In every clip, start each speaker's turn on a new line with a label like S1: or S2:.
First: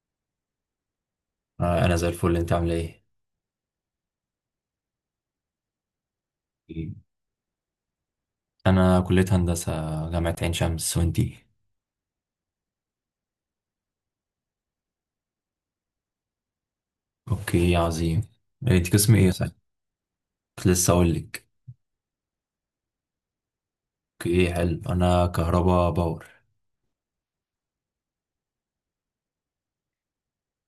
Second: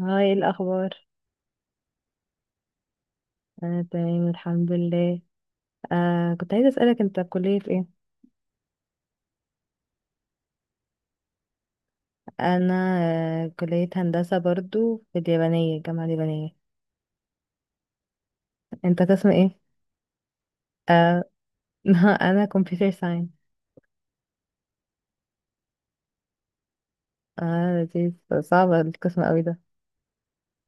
S1: هاي، إيه الأخبار؟
S2: انا زي الفل، انت عامل ايه؟
S1: أنا تمام الحمد لله. آه كنت عايزة أسألك، أنت كلية إيه؟
S2: انا كليه هندسه، جامعه عين شمس، وانتي؟
S1: أنا آه كلية هندسة برضو في اليابانية، الجامعة اليابانية.
S2: اوكي عظيم. انت
S1: أنت
S2: قسم
S1: قسم
S2: ايه؟ صح،
S1: إيه؟
S2: كنت لسه اقول
S1: آه
S2: لك.
S1: أنا كمبيوتر ساينس.
S2: اوكي حلو، انا كهربا باور.
S1: آه لذيذ. صعبة القسم أوي ده.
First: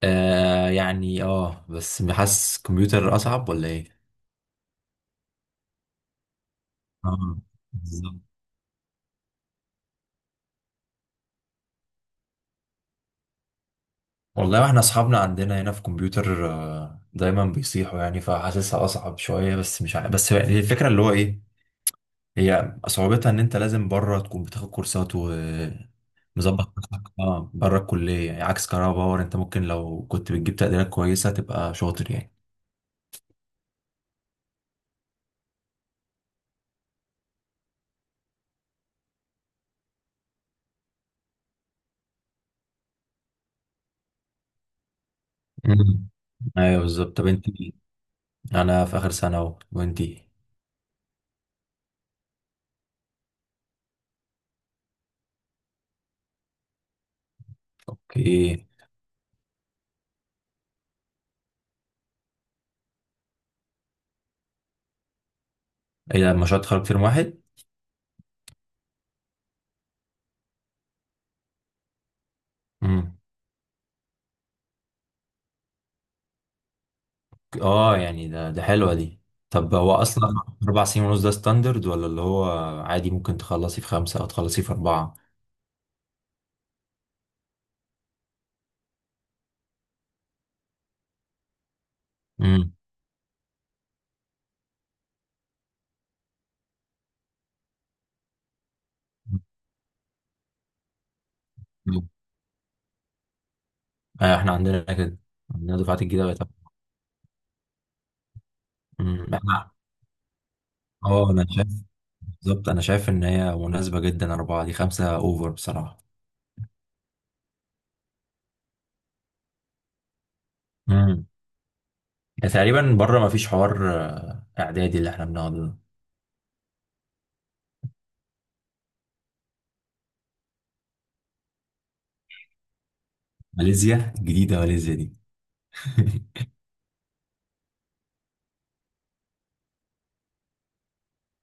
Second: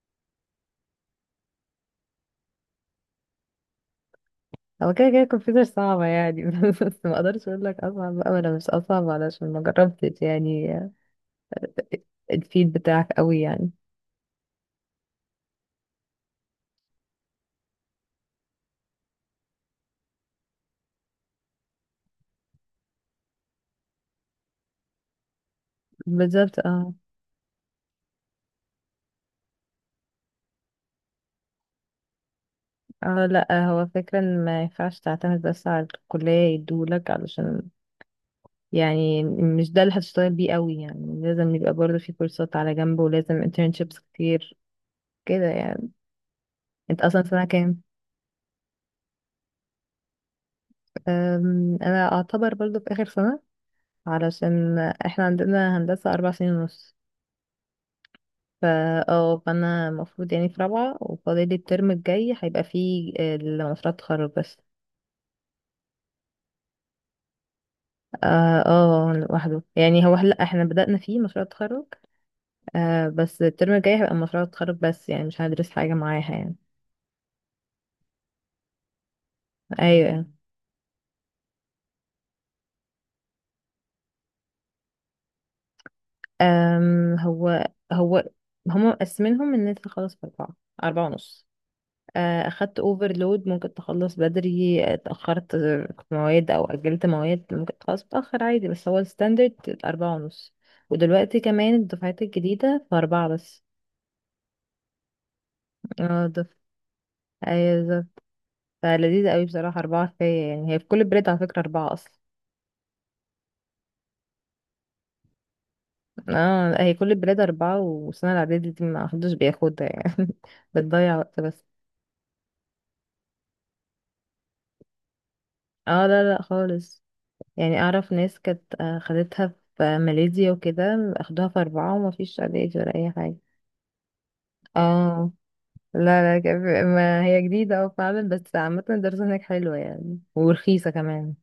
S2: يعني بس حاسس كمبيوتر اصعب ولا ايه؟
S1: هو كده كده كمبيوتر صعبة يعني بس ما
S2: اه
S1: أقدرش أقول لك أصعب
S2: بالظبط.
S1: بقى ولا مش أصعب علشان ما جربتش يعني الفيد بتاعك أوي يعني.
S2: والله، واحنا اصحابنا عندنا هنا في كمبيوتر، دايما بيصيحوا يعني، فحاسسها اصعب شويه. بس مش عارف، بس هي الفكره اللي هو ايه، هي صعوبتها ان انت لازم بره تكون بتاخد كورسات
S1: بالظبط
S2: مظبط
S1: اه.
S2: نفسك، اه، بره الكلية يعني. عكس كهرباء باور، انت ممكن لو كنت بتجيب تقديرات كويسة تبقى شاطر يعني.
S1: اه لا هو فكرة ان ما ينفعش تعتمد بس على الكلية يدولك، علشان يعني مش ده اللي هتشتغل بيه قوي يعني، لازم يبقى برضه في كورسات على جنب ولازم internships كتير كده يعني.
S2: مم. ايوه
S1: انت
S2: بالظبط.
S1: اصلا
S2: طب
S1: سنة
S2: انت،
S1: كام؟
S2: انا في اخر سنة اهو، وانتي؟
S1: انا اعتبر برضه في اخر سنة، علشان احنا عندنا هندسة اربع سنين ونص.
S2: اوكي.
S1: فا اه فانا المفروض يعني في رابعة، وفاضل لي الترم الجاي هيبقى فيه مشروع التخرج بس.
S2: ايه ده، مشروع تخرج ترم واحد؟
S1: اه. اه لوحده يعني هو، لا احنا بدأنا فيه مشروع التخرج، آه
S2: امم،
S1: بس الترم الجاي هيبقى مشروع التخرج بس، يعني مش هندرس حاجة معاها يعني.
S2: اه يعني ده حلوة دي. طب هو
S1: ايوه.
S2: اصلا اربع سنين ونص ده ستاندرد، ولا اللي هو عادي ممكن تخلصي في خمسة او تخلصي في اربعة؟
S1: أم هو هو هما مقسمينهم ان انت تخلص في اربعة، اربعة ونص.
S2: امم،
S1: اخدت اوفرلود ممكن تخلص بدري، اتأخرت في مواد او اجلت مواد ممكن تخلص متأخر عادي، بس هو الستاندرد اربعة ونص. ودلوقتي كمان الدفعات الجديدة في اربعة بس.
S2: ايوه احنا عندنا كده، عندنا دفعات الجديدة
S1: اه
S2: بقت.
S1: دف... ايوه بالظبط. فلذيذة قوي
S2: احنا
S1: بصراحة، اربعة كفاية يعني. هي في كل البلاد
S2: اه
S1: على
S2: انا
S1: فكرة
S2: شايف
S1: اربعة اصلا.
S2: بالظبط، انا شايف ان هي مناسبة جدا اربعة دي، خمسة اوفر بصراحة.
S1: اه هي كل البلاد اربعة، والسنة الاعدادية دي ما حدش بياخدها يعني بتضيع
S2: امم،
S1: وقت بس.
S2: تقريبا بره ما فيش حوار، اعدادي اللي احنا بنقعده ده.
S1: اه لا لا خالص. يعني اعرف ناس كانت خدتها في ماليزيا وكده، اخدوها في اربعة وما فيش علاج ولا اي حاجة.
S2: ماليزيا جديدة، ماليزيا دي.
S1: اه. لا لا ك- ما هي جديدة اه فعلا، بس عامة الدراسة هناك حلوة يعني ورخيصة كمان.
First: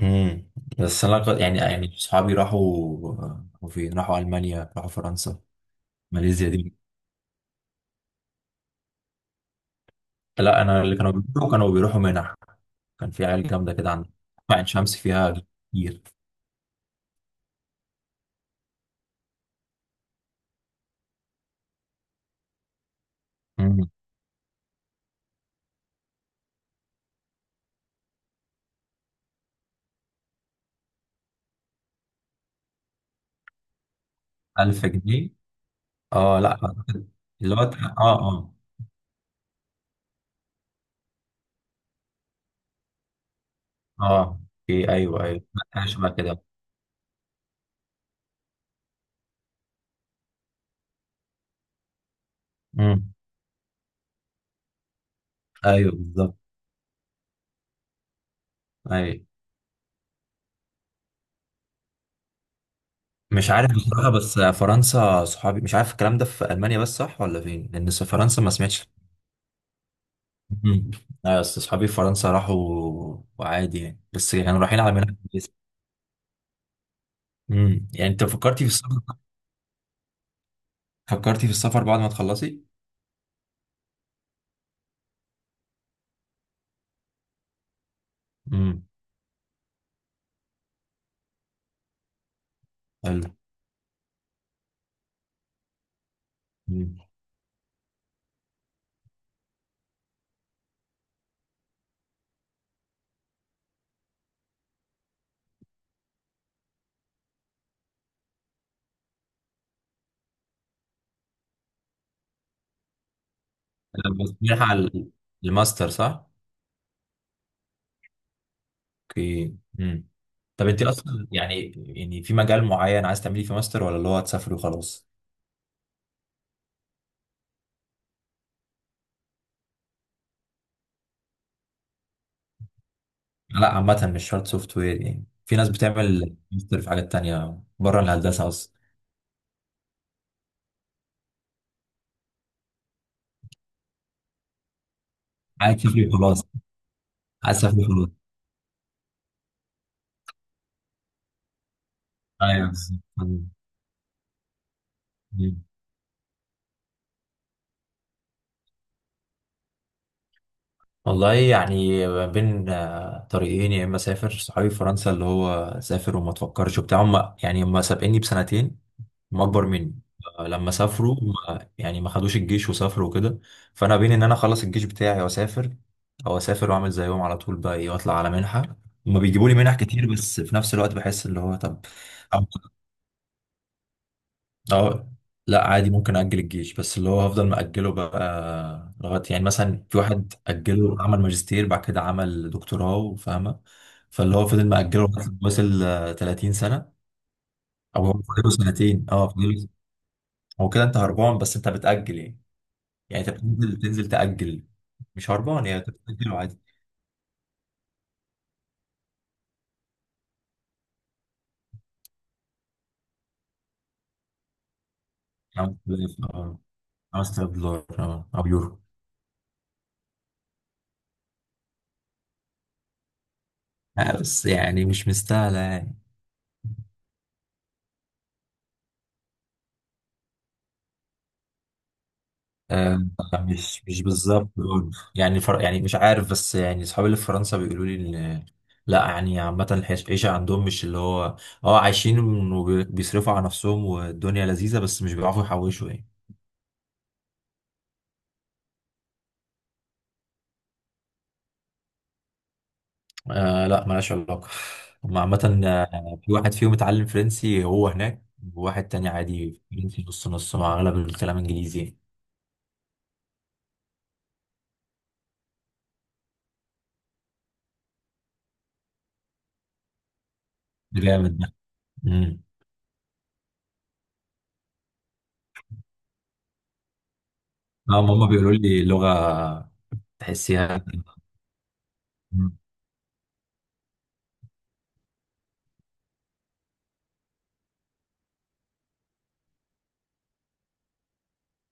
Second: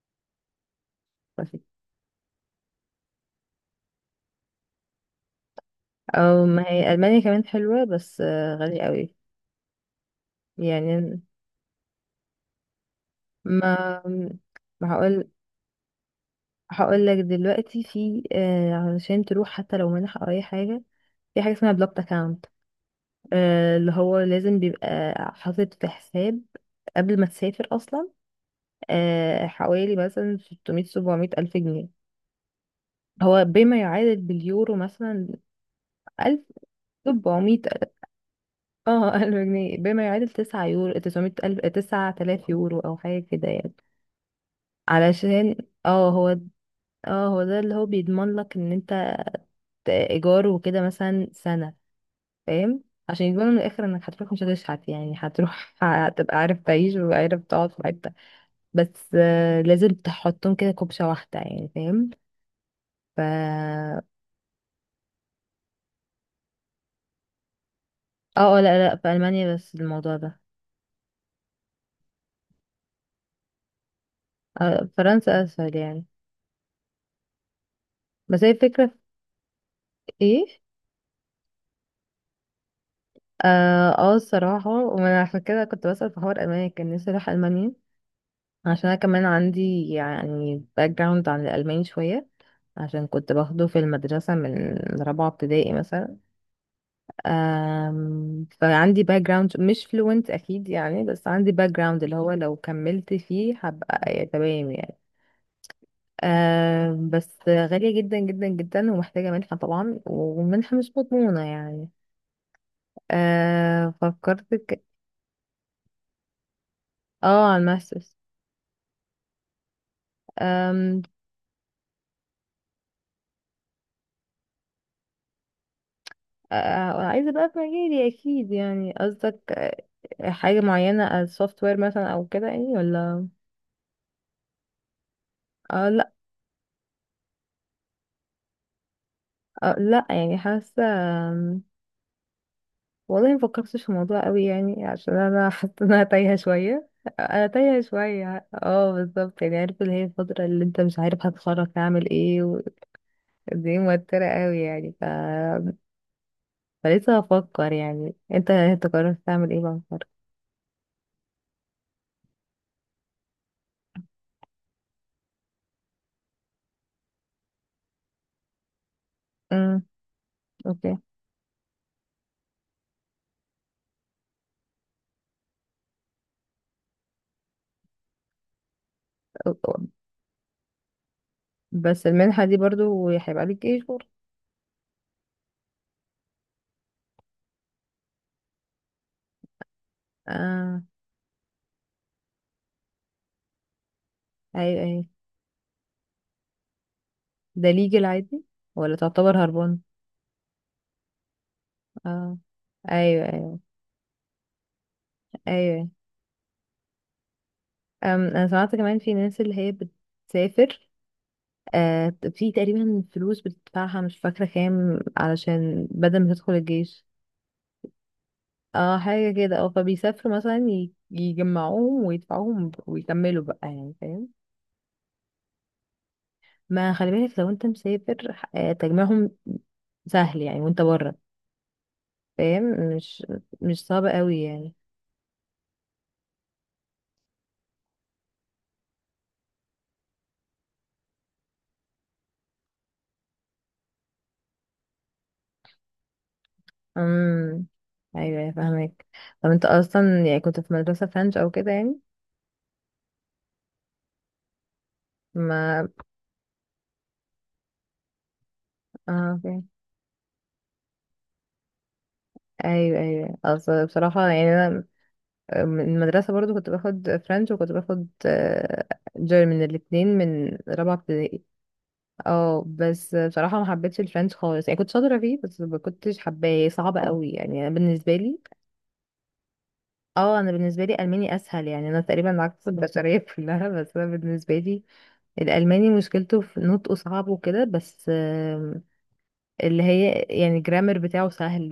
S2: امم، بس يعني صحابي راحوا، راحوا فين؟ راحوا المانيا، راحوا فرنسا.
S1: او
S2: ماليزيا
S1: ما
S2: دي
S1: هي المانيا كمان حلوة، بس غالية قوي
S2: لا، انا اللي كانوا
S1: يعني.
S2: بيروحوا كانوا بيروحوا منح. كان في عيال جامده كده
S1: ما
S2: عندنا، عين
S1: ما
S2: شمس
S1: هقول،
S2: فيها كتير.
S1: هقول لك دلوقتي في آه، علشان تروح حتى لو منح او اي حاجة، في حاجة اسمها بلوكت اكاونت،
S2: امم،
S1: اللي هو لازم بيبقى حاطط في حساب قبل ما تسافر اصلا، حوالي مثلا 600 700 ألف جنيه، هو بما يعادل باليورو
S2: 1000
S1: مثلا.
S2: جنيه اه
S1: 1000.
S2: لا، اللي هو
S1: 700.
S2: اه، اه.
S1: اه 1000 جنيه بما يعادل 9 يورو، 900 ألف، 9000 يورو أو حاجة كده يعني.
S2: اه اوكي، ايوه ايوه،
S1: علشان
S2: اشبه
S1: اه هو
S2: كده.
S1: اه هو ده اللي هو بيضمن لك ان انت ايجار وكده مثلا سنة، فاهم؟
S2: مم.
S1: عشان يضمنوا من الاخر انك هتروح مش هتشحت يعني، هتروح
S2: ايوه بالظبط.
S1: هتبقى عارف تعيش وعارف تقعد في حتة. بس
S2: ايوه
S1: لازم تحطهم كده كوبشة واحدة يعني، فاهم؟ ف
S2: مش عارف بصراحه، بس فرنسا صحابي، مش عارف الكلام ده في المانيا بس صح ولا فين، لان في فرنسا ما
S1: اه لا
S2: سمعتش.
S1: لا في ألمانيا بس الموضوع ده.
S2: مم. ايوه، بس صحابي في فرنسا راحوا وعادي يعني، بس كانوا رايحين على منها
S1: فرنسا
S2: كويسه.
S1: أسهل يعني.
S2: امم، يعني انت
S1: بس هي
S2: فكرتي في
S1: الفكرة
S2: السفر،
S1: في ايه؟
S2: فكرتي في السفر بعد ما تخلصي؟
S1: اه الصراحة وانا عشان كده كنت بسأل في حوار ألمانيا، كان نفسي اروح ألمانيا،
S2: امم،
S1: عشان انا كمان عندي يعني باك جراوند عن الألماني شوية، عشان
S2: حلو.
S1: كنت باخده في المدرسة من رابعة ابتدائي مثلا.
S2: مم.
S1: فعندي باك جراوند، مش فلوينت أكيد يعني، بس عندي باك جراوند اللي هو لو كملت فيه هبقى تمام يعني. آه بس غالية جدا جدا جدا، ومحتاجة منحة طبعا، والمنحة مش مضمونة يعني. آه
S2: أنا بس
S1: فكرت
S2: رايحة
S1: ك...
S2: على الماستر صح؟
S1: اه على الماسترز.
S2: اوكي امم. طب انت
S1: آم،
S2: اصلا يعني، يعني في مجال معين عايز تعملي فيه ماستر، ولا اللي هو هتسافري وخلاص؟
S1: آه عايزة بقى في مجالي أكيد يعني، قصدك حاجة معينة السوفت وير مثلا أو كده يعني ولا.
S2: لا عامة، مش شرط سوفت وير يعني، في ناس
S1: آه لأ.
S2: بتعمل ماستر في حاجات تانية بره الهندسة أصلا.
S1: آه لأ يعني حاسة، آم، والله مفكرتش في الموضوع قوي يعني، عشان أنا حاسة
S2: عايز
S1: إن أنا
S2: تسافر
S1: تايهة
S2: خلاص.
S1: شوية. انا
S2: عايز
S1: تايهه
S2: تسافر خلاص.
S1: شويه اه بالظبط، يعني عارف اللي هي الفتره اللي انت مش عارف هتخرج تعمل ايه،
S2: ايوه بالظبط.
S1: دي موترة قوي يعني فلسه هفكر يعني. انت قررت تعمل ايه بقى الفرق؟
S2: والله يعني ما بين طريقين، يا اما اسافر، صحابي في فرنسا اللي هو سافر وما تفكرش وبتاع، هم يعني هم سابقيني بسنتين، هم اكبر
S1: امم
S2: مني. لما
S1: اوكي.
S2: سافروا ما خدوش الجيش وسافروا وكده. فانا بين ان انا اخلص الجيش بتاعي واسافر، او اسافر واعمل زيهم على طول بقى ايه واطلع على منحه، هما بيجيبوا لي منح كتير. بس في نفس الوقت بحس اللي هو طب،
S1: بس المنحة دي
S2: أو-
S1: برضو هيبقى ليك ايه شهور؟
S2: أو- لا عادي، ممكن اجل الجيش، بس اللي هو هفضل مأجله بقى لغايه، يعني مثلا في واحد
S1: اه
S2: اجله، عمل ماجستير، بعد كده عمل دكتوراه، فاهمه؟ فاللي هو فضل
S1: ايوه
S2: مأجله
S1: ايوه.
S2: لغاية ما وصل 30 سنه،
S1: ده ليجل
S2: او هو
S1: عادي
S2: فاضله
S1: ولا
S2: سنتين، اه
S1: تعتبر
S2: فاضله.
S1: هربان؟
S2: هو كده انت هربان، بس انت بتأجل
S1: اه
S2: يعني،
S1: ايوه
S2: يعني انت
S1: ايوه
S2: بتنزل تأجل، مش هربان يعني،
S1: ايوه.
S2: انت بتأجل عادي.
S1: أم انا سمعت كمان في ناس اللي هي بتسافر، آه في تقريبا فلوس بتدفعها مش فاكرة كام، علشان
S2: 5000،
S1: بدل ما تدخل
S2: اه،
S1: الجيش.
S2: 5000 دولار اه، او يورو.
S1: اه حاجة كده اه، فبيسافروا مثلا يجمعوهم ويدفعوهم ويكملوا بقى يعني، فاهم؟
S2: بس يعني مش مستاهلة يعني.
S1: ما خلي بالك لو انت مسافر تجميعهم سهل يعني وانت بره، فاهم؟
S2: آه،
S1: مش
S2: مش
S1: مش
S2: مش
S1: صعب قوي
S2: بالظبط
S1: يعني.
S2: دول. يعني يعني مش عارف، بس يعني اصحابي اللي في فرنسا بيقولوا لي ان لا يعني، عامة العيشة عندهم مش اللي هو، اه عايشين وبيصرفوا على نفسهم والدنيا لذيذة، بس مش بيعرفوا يحوشوا يعني.
S1: امم ايوه أيوة، فاهمك. طب انت اصلا يعني كنت في مدرسة فرنش او كده يعني؟
S2: آه لا، ملهاش علاقة. هما عامة،
S1: ما
S2: في واحد فيهم اتعلم فرنسي هو هناك، وواحد تاني
S1: اه
S2: عادي
S1: فاهم.
S2: فرنسي نص نص، مع أغلب الكلام إنجليزي يعني.
S1: ايوه ايوه. اصل بصراحة يعني انا من المدرسة برضو كنت باخد فرنش، وكنت باخد جيرمن، الاتنين من رابعة
S2: ده جامد
S1: ابتدائي.
S2: ده. امم،
S1: اه بس بصراحة ما حبيتش الفرنش خالص يعني، كنت شاطرة فيه بس ما كنتش حباه، صعب قوي يعني انا
S2: اه
S1: بالنسبة
S2: هما
S1: لي.
S2: بيقولوا لي لغة
S1: اه انا بالنسبة
S2: تحسيها.
S1: لي الماني اسهل يعني، انا تقريبا
S2: مم.
S1: عكس البشرية كلها، بس انا بالنسبة لي الالماني مشكلته في نطقه صعب وكده، بس آم، اللي هي يعني الجرامر بتاعه سهل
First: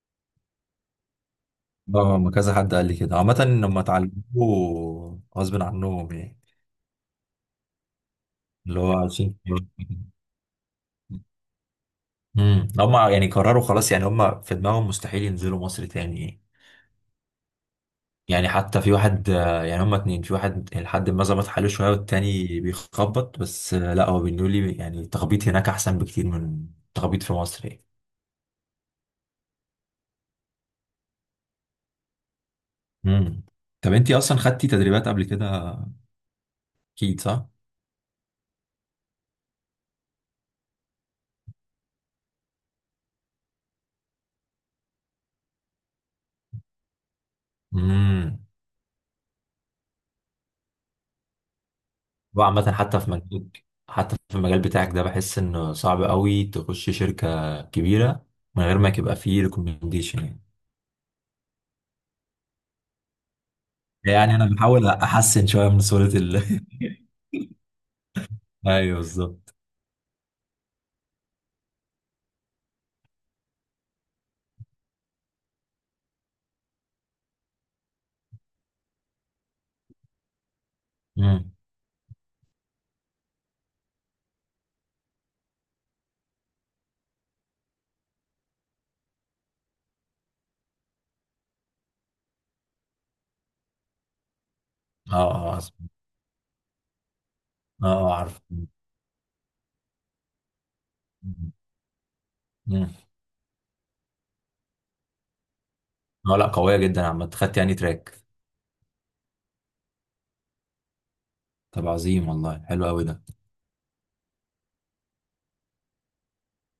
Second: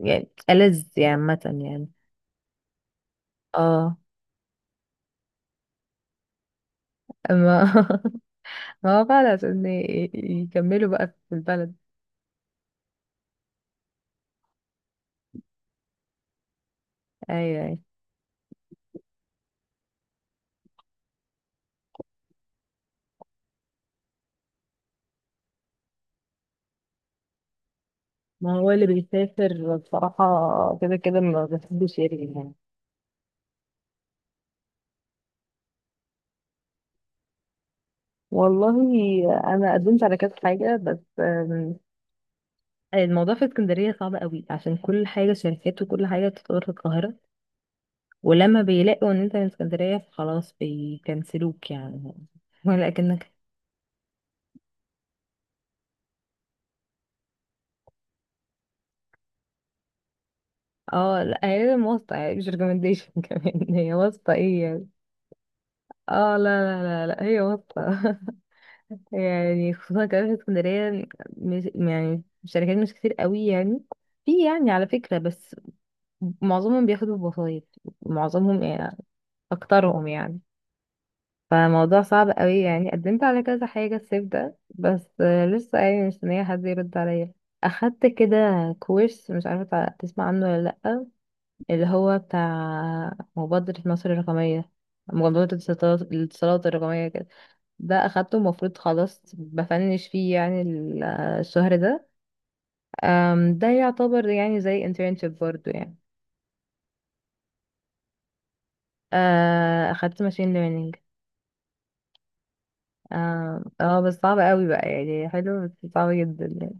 S1: ويعني ألذ يعني عامة يعني.
S2: اه، ما كذا حد قال لي كده عامة، لما
S1: اه
S2: اتعلموه غصب عنهم يعني،
S1: ما
S2: اللي هو
S1: ما هو فعلا
S2: عايشين.
S1: عشان يكملوا بقى في البلد.
S2: امم، هما يعني قرروا خلاص يعني، هما في دماغهم مستحيل ينزلوا مصر تاني يعني.
S1: ايوه ايوه.
S2: يعني حتى في واحد، يعني هما اتنين، في واحد لحد ما ظبط حاله شوية، والتاني بيخبط، بس لا هو بيقول لي يعني التخبيط هناك أحسن بكتير من التخبيط في مصر يعني.
S1: ما هو اللي بيسافر بصراحة كده كده ما بحبش يرجع يعني.
S2: امم، طب انتي أصلا خدتي تدريبات قبل كده، أكيد صح؟
S1: والله انا قدمت على كذا حاجه، بس آم، الموضوع في اسكندريه صعب قوي، عشان كل حاجه شركات وكل حاجه بتتطور في القاهره،
S2: امم،
S1: ولما بيلاقوا ان انت من اسكندريه فخلاص بيكنسلوك يعني
S2: وعامة حتى في
S1: ولكنك.
S2: مجال حتى في المجال بتاعك ده بحس إنه صعب قوي تخش شركة كبيرة من غير ما يبقى فيه ريكومنديشن يعني.
S1: اه لا هي واسطه يعني مش ريكومنديشن كمان، هي واسطه
S2: يعني أنا
S1: ايه
S2: بحاول
S1: يعني.
S2: أحسن شوية من صورة
S1: اه
S2: ال.
S1: لا لا لا لا هي واسطه
S2: أيوه بالظبط.
S1: يعني. خصوصا كمان في اسكندريه مش يعني الشركات مش كتير قوي يعني، في يعني على فكره، بس معظمهم بياخدوا بوسايط، معظمهم يعني، اكترهم يعني.
S2: امم،
S1: فالموضوع صعب قوي يعني، قدمت على كذا حاجة الصيف ده، بس لسه يعني مستنية حد يرد عليا. اخدت كده كورس، مش عارفة تسمع عنه ولا لأ، اللي هو بتاع مبادرة مصر الرقمية، مبادرة
S2: اه، اه،
S1: الاتصالات، الرقمية كده.
S2: اه،
S1: ده اخدته
S2: عارف.
S1: المفروض خلاص بفنش فيه يعني، الشهر ده.
S2: مم.
S1: آم، ده يعتبر يعني زي internship برضو يعني.
S2: اه لا، قوية جدا عامة، خدت يعني تراك.
S1: اخدت ماشين learning.
S2: طب عظيم، والله حلو قوي ده.
S1: اه اه بس صعب قوي بقى يعني، حلو بس صعب جدا يعني.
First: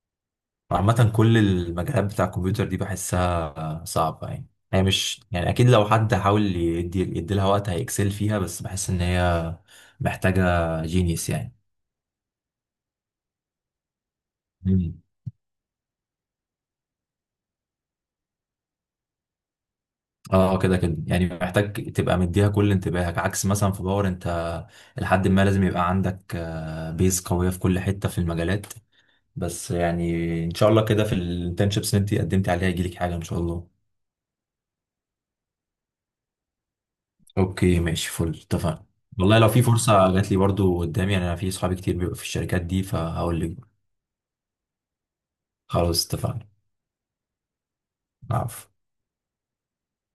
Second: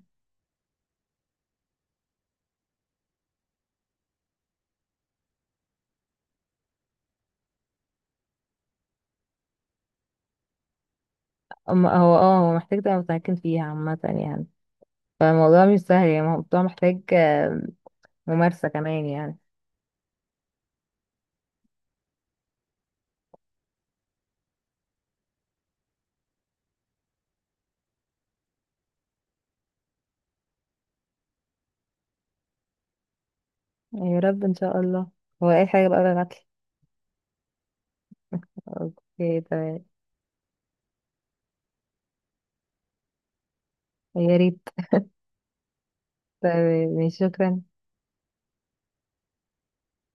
S2: عامة كل المجالات بتاع الكمبيوتر دي بحسها صعبة يعني، هي مش يعني أكيد لو حد حاول يدي لها وقت هيكسل فيها، بس بحس إن هي محتاجة جينيس يعني.
S1: اما هو اه هو محتاج تبقى متمكن فيها عامة يعني،
S2: مم.
S1: فالموضوع مش سهل يعني، الموضوع محتاج ممارسة كمان يعني.
S2: اه كده كده يعني، محتاج تبقى مديها كل انتباهك، عكس مثلا في باور، انت لحد ما لازم يبقى عندك، بيز قوية في كل حتة في المجالات. بس يعني، ان شاء الله كده في الانترنشيبس اللي انت قدمتي عليها يجيلك حاجة ان شاء الله.
S1: يا رب ان شاء الله، هو اي حاجة بقى بالعدل.
S2: اوكي ماشي فل، اتفقنا. والله
S1: اوكي
S2: لو في
S1: تمام.
S2: فرصة جات لي برضو قدامي يعني، انا في صحابي كتير بيبقوا في الشركات دي فهقول لك.
S1: يا ريت.
S2: خلاص اتفقنا.
S1: تمام ماشي، شكرا.
S2: عفو.